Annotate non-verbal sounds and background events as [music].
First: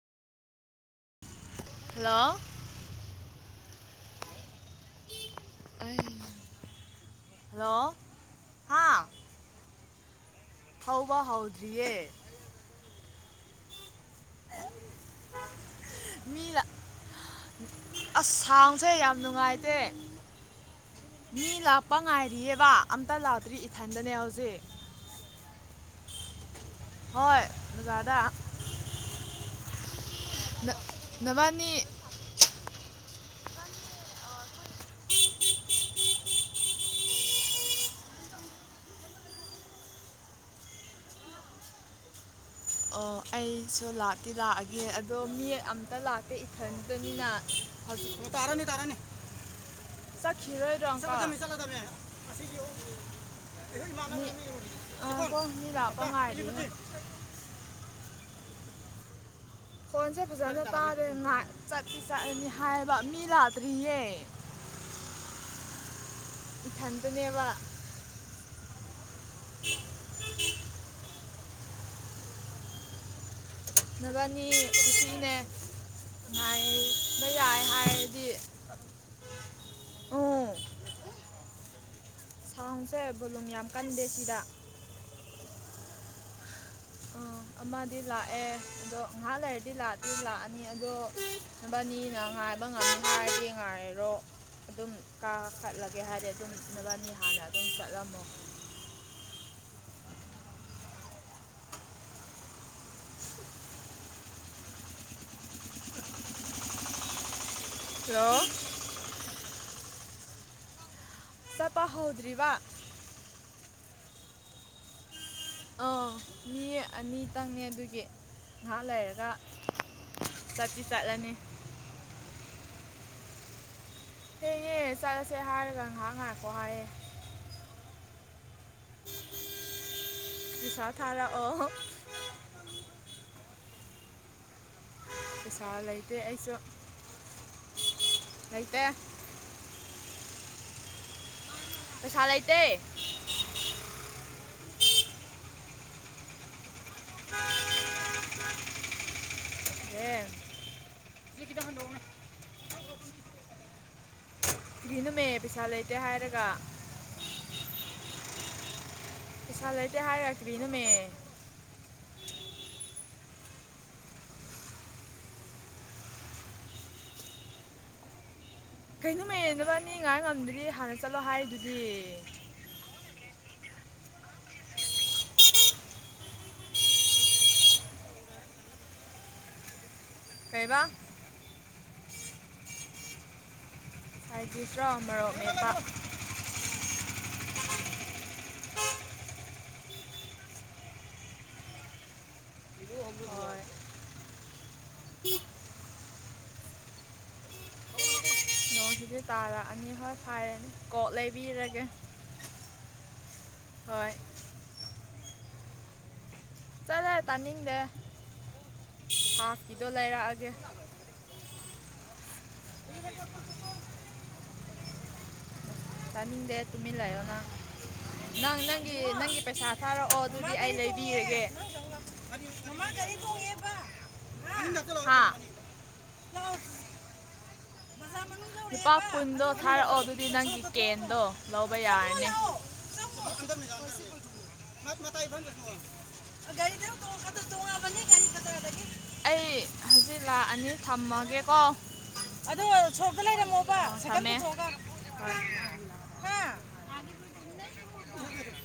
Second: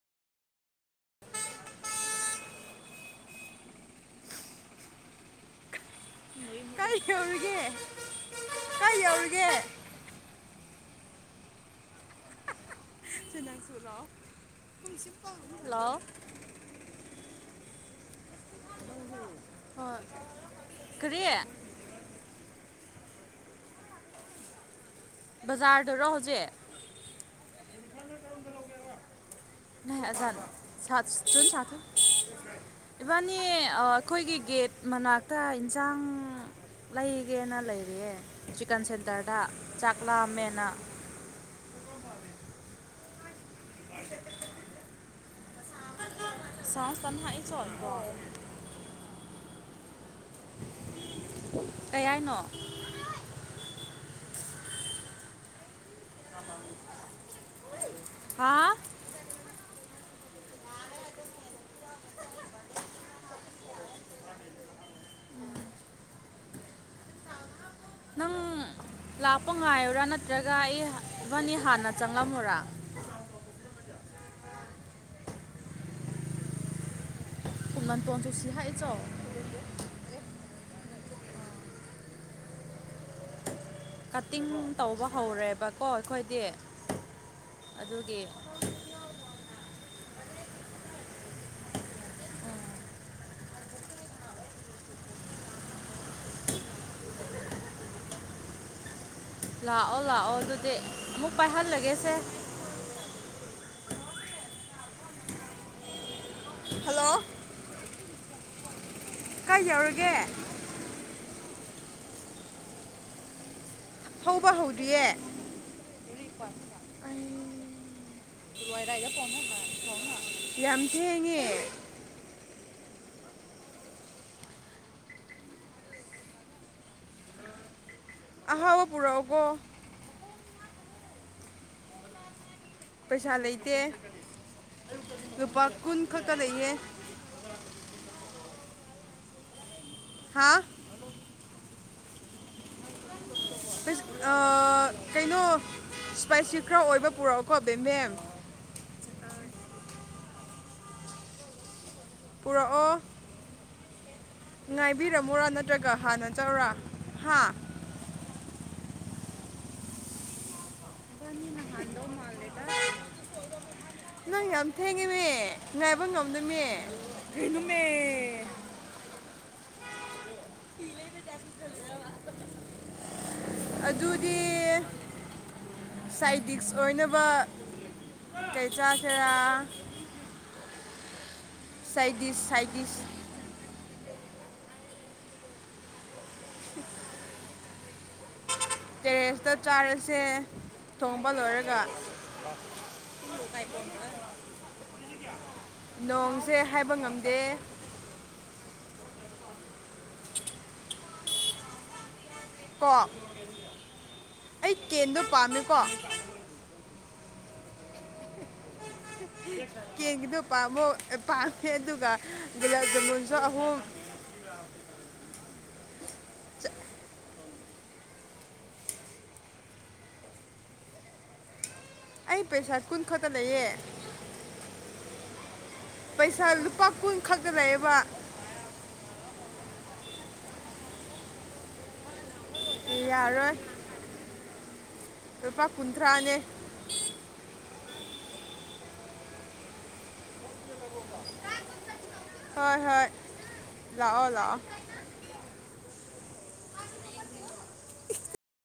Hello ꯀꯥꯏ ꯈꯎꯔꯒꯦ ꯍꯥ ꯀꯥꯏ ꯌꯎꯔꯒꯦ ꯍꯥꯎꯋꯥ ꯍꯥꯎꯗ꯭ꯑꯦ ꯆꯁꯨ ꯂꯣ ꯃꯤ ꯂꯥ- ꯍꯜꯂꯣ ꯑꯁ ꯁꯥꯎꯁꯦ ꯌꯥꯝ ꯅꯨꯡꯉꯥꯏꯇꯦ ꯍꯣꯏ ꯀꯔꯤ ꯃꯤ ꯂꯥꯛꯄ ꯉꯥꯏꯔꯤꯑꯕ ꯑꯝꯇ ꯂꯥꯎꯇ꯭ꯔꯤ ꯏꯊꯟꯗꯅꯦ ꯍꯧꯖꯤꯛ ꯕꯖꯥꯔꯗꯔꯣ ꯍꯧꯖꯤꯛ ꯍꯣꯏ ꯑꯣꯖꯥꯗ ꯖ ꯁꯥ ꯅ- ꯊ ꯅꯕꯥꯅꯤ ꯁꯥꯇ ꯏꯕꯥꯅꯤ ꯑꯩꯈꯣꯏꯒꯤ ꯒꯦꯠ ꯃꯅꯥꯛꯇ ꯏꯟꯁꯥꯡ ꯂꯩꯒꯦꯅ ꯂꯩꯔꯤꯑꯦ ꯆꯤꯛꯀꯟ ꯁꯦꯟꯇꯔꯗ ꯆꯥꯛ ꯀ꯭ꯂꯥꯃꯦꯅꯥ ꯑꯣ ꯑꯩꯁꯨ ꯂꯥꯛꯇꯤ ꯂꯥꯛꯑꯒꯦ ꯑꯗꯣ ꯃꯤ ꯑ ꯂꯥꯛꯀ ꯁꯥꯁ ꯏꯊꯗ ꯃꯤꯅ ꯇꯟꯍꯥꯛꯏ ꯆꯣꯠꯀꯣ ꯇꯥꯔꯅꯦ ꯇꯥꯔꯅꯦ ꯀꯩ [unintelligible] ꯍꯥꯏꯅꯣ ꯑ ꯀ ꯂꯄꯉꯥꯏꯔꯅꯤ ꯑ ꯐꯣꯟꯁꯦ ꯐꯖꯅ ꯇꯥꯗ꯭ꯔꯦ ꯉꯍꯥꯛ ꯆꯠꯁꯤ ꯆꯠꯂꯅꯤ ꯍꯥꯏꯕ ꯃꯤ ꯂꯥꯛꯇ꯭ꯔꯤꯌꯦ [unintelligible] ꯏ ꯀꯟꯗꯨꯅꯦꯕ ꯅꯪ ꯂꯥꯛꯄ ꯉꯥꯏ꯭ꯔꯥ ꯅꯠꯇ꯭ꯔꯒ ꯑꯩ ꯏꯚꯅꯤ ꯍꯥꯟꯅ ꯆꯪꯂꯝꯃꯨꯔꯥ ꯄꯕꯅꯤ ꯈꯨꯁꯤꯅꯦ ꯃꯥꯏ ꯀꯨꯝꯃꯟ ꯇꯣꯟ ꯆꯁꯤ ꯍꯥꯏꯆꯥꯎ ꯁꯥꯥꯎꯁꯦꯣ ꯌꯥꯝ ꯀꯟꯗꯦ ꯁꯤꯗ ꯀꯠꯇꯤꯡ ꯇꯧꯕ ꯍꯧꯔꯦꯕꯀꯣ ꯑꯩꯈꯣꯏꯗꯤ ꯑ ꯑꯃꯗꯤ ꯑꯗꯨꯒꯤ ꯂꯥꯛꯑꯦ ꯑꯗꯣ ꯉꯥꯏꯍꯥꯛ ꯂꯩꯔꯗꯤ ꯂꯥꯛꯑꯗꯤꯗꯤ ꯂꯥꯛꯑꯅꯤ ꯃꯤ ꯑꯗꯣꯕꯥꯅꯤꯅ ꯉꯥꯏꯕ ꯉꯝ ꯉꯥꯏꯒꯤꯦ ꯉꯥꯏꯔꯔꯣ ꯑꯗꯨꯝ ꯀꯥ ꯀꯠꯂꯒꯦ ꯍꯥꯏꯔꯗꯤ ꯑꯗꯨꯝ ꯅꯨꯕꯥꯅꯤ ꯍꯥꯟꯅ ꯑꯗꯨꯝ ꯆꯠꯂꯝꯃꯣ ꯂꯥꯛꯑꯣ ꯂꯥꯛꯑꯣ ꯑꯗꯨꯗꯤ ꯑꯃꯨꯛ ꯄꯥꯏꯍꯜꯂꯒꯦꯁꯦ ꯍꯜꯂꯣ ꯍꯂꯣ ꯀꯥꯏ ꯌꯥꯎꯔꯒꯦ ꯆꯄ ꯍꯧꯗ꯭ꯔꯤꯔꯤꯕ ꯍꯧꯕ ꯍꯧꯗ꯭ꯔꯤꯌꯦꯦ ꯑꯥ ꯃꯤ ꯑꯅꯤꯇꯪꯅꯦ ꯑꯗꯨꯒꯤ ꯉꯥꯏꯍꯥꯛ ꯂꯩꯔꯒ ꯌꯥꯝ ꯆꯠꯇꯤ ꯆꯠꯂꯅꯤ ꯊꯦꯡꯉꯦ ꯍꯌꯦꯅꯦ ꯆꯠꯂꯁꯦ ꯍꯥꯏꯔꯒ ꯉꯥꯏꯍꯥꯛ ꯉꯥꯏꯥꯛꯀꯣ ꯍꯥꯏꯌꯦꯦ ꯑꯍꯥꯎꯕ ꯄꯨꯔꯛꯎꯀꯣ ꯄꯤꯁꯥ ꯊꯥꯔꯛꯑꯣ ꯄꯩꯁꯥ ꯂꯩꯇꯦ ꯂꯨꯄꯥ ꯄꯩꯁꯥ ꯀꯨꯟ ꯂꯩꯇꯦ ꯈꯛꯇ ꯑꯩꯁꯨ ꯂꯩꯌꯦ ꯂꯩꯇ ꯍꯥꯥ ꯄꯩꯁꯥ ꯂꯩꯇꯩ ꯑꯩꯁ ꯑ ꯀꯩꯅꯣ ꯏꯁꯄꯥꯏꯁꯤ ꯈꯔ ꯑꯣꯏꯕ ꯄꯨꯔꯛꯑꯣꯀꯣ ꯕꯦꯝꯕꯦꯝ ꯑꯦ ꯏ ꯀꯈꯤꯗ ꯍꯕꯧꯕꯅ ꯄꯨꯔꯛꯑꯣ ꯀꯔꯤꯅꯣꯃꯦ ꯉꯥꯏꯕꯤꯔꯝꯃꯨꯔꯥ ꯄꯩꯁꯥ ꯅꯠꯇ꯭ꯔꯒ ꯂꯩꯇꯦ ꯍꯥꯟꯅ ꯍꯥꯏꯔꯒ ꯆꯥꯎꯧꯔꯥ ꯍꯥ ꯄꯁꯂꯦ ꯍꯥꯏ ꯌꯥ ꯀꯔꯤ ꯅ ꯍꯥꯟꯗꯣ ꯃꯥꯜꯗꯦꯗ ꯅꯪ ꯌꯥꯝ ꯊꯦꯡꯉꯦꯅꯦ ꯉꯥꯏꯕ ꯉꯝꯗꯅꯦꯃꯦ ꯀꯩꯅꯣ ꯃꯔꯗꯕꯅꯤ ꯉꯥꯏ ꯉꯝꯗꯗꯤ ꯍꯥꯟꯅ ꯆꯠꯂꯣ ꯍꯥꯏꯗꯨꯗꯤ ꯑꯗꯨꯗꯤ ꯁꯥꯏꯗꯤꯛꯁ ꯑꯣꯏꯅꯕ ꯀꯩ ꯆꯥꯁꯦꯔꯥ ꯀꯩꯕ ꯆꯩꯗꯤꯁ ꯁꯥꯏꯗꯤꯁ ꯍꯥꯏꯕꯤꯗ꯭ꯔꯣ ꯑꯃꯣꯛ ꯃꯄꯥ [unintelligible] ꯇꯦꯔꯦꯁꯇ ꯆꯥꯔꯁꯦ ꯊꯣꯡꯕ ꯂꯣꯏꯔꯒ ꯍꯣꯏ ꯀꯥꯏ ꯐꯒ ꯅꯣꯡꯁꯦ ꯍꯥꯏꯕ ꯉꯝꯗꯦ ꯁ ꯇꯥꯔ ꯑꯅꯤ ꯍꯣꯏ ꯐꯥꯔꯦꯅꯤ ꯀꯣꯛ ꯂꯩꯕꯤꯔꯒꯦ ꯀꯣ ꯍꯣꯏ ꯑꯩ ꯀꯦꯟꯗꯣ ꯄꯥꯝꯃꯦꯀꯣ ꯆꯠꯂꯦ ꯇꯥꯅꯤꯡꯗꯦ [unintelligible] ꯑ ꯀꯦꯡꯀꯤꯗꯣ ꯄꯥꯝꯃꯣ ꯄꯥꯝꯃꯦ ꯑꯗꯨꯒ ꯒꯨꯂꯥꯞ ꯖꯥꯃꯨꯟꯁꯨ ꯑꯍꯨꯝ [unintelligible] ꯇꯥꯅꯤꯡꯗꯦ ꯇꯨꯃꯤꯟ ꯂꯩꯌꯣ ꯅꯪ ꯅꯪ ꯅꯪꯒꯤ ꯅꯪꯒꯤ ꯄꯩꯁꯥ ꯊꯥꯔꯛꯑꯣ ꯑꯗꯨꯗꯤ ꯑꯩ ꯂꯩꯕꯤꯔꯒꯦ ꯑꯩ ꯄꯩꯁꯥ ꯃꯃꯥ ꯀꯨꯟ ꯒꯥꯔꯤ ꯈꯛꯇ ꯂꯩꯌꯦ ꯊꯣꯡꯉꯦꯕ ꯍꯥ ꯂꯥꯛꯑꯣ ꯄꯩꯁꯥꯨ ꯄꯥ ꯀꯨ ꯈꯛꯒ ꯂꯑ ꯂꯨꯄꯥ ꯀꯨꯟꯗꯣ ꯊꯥꯔꯛꯑꯣ ꯑꯗꯨꯗꯤ ꯅꯪꯒꯤ ꯀꯦꯟꯗꯣ ꯂꯧꯕ ꯌꯥꯔꯅꯤ ꯌꯥꯔꯣꯏ ꯩꯗ ꯂꯨꯄꯥ ꯀꯨꯟꯊ꯭ꯔꯥꯅꯦ ꯇꯣ ꯇꯣꯕꯅꯤ ꯑꯩ ꯍꯧꯖꯤꯛ ꯂꯥꯛꯑꯅꯤ ꯊꯝꯃꯒꯦꯀꯣ ꯑꯗꯣ ꯍꯣꯏ ꯍꯣꯏ ꯁꯣꯔꯣꯛꯇ ꯂꯩꯔꯝꯃꯣꯕ ꯁꯥꯏꯀꯜ ꯂꯥꯛꯑꯣ ꯊꯝꯃꯦ. ꯂꯥꯛꯑꯣ ꯄꯨꯊꯣꯛꯑꯒ ꯍꯥ [unintelligible]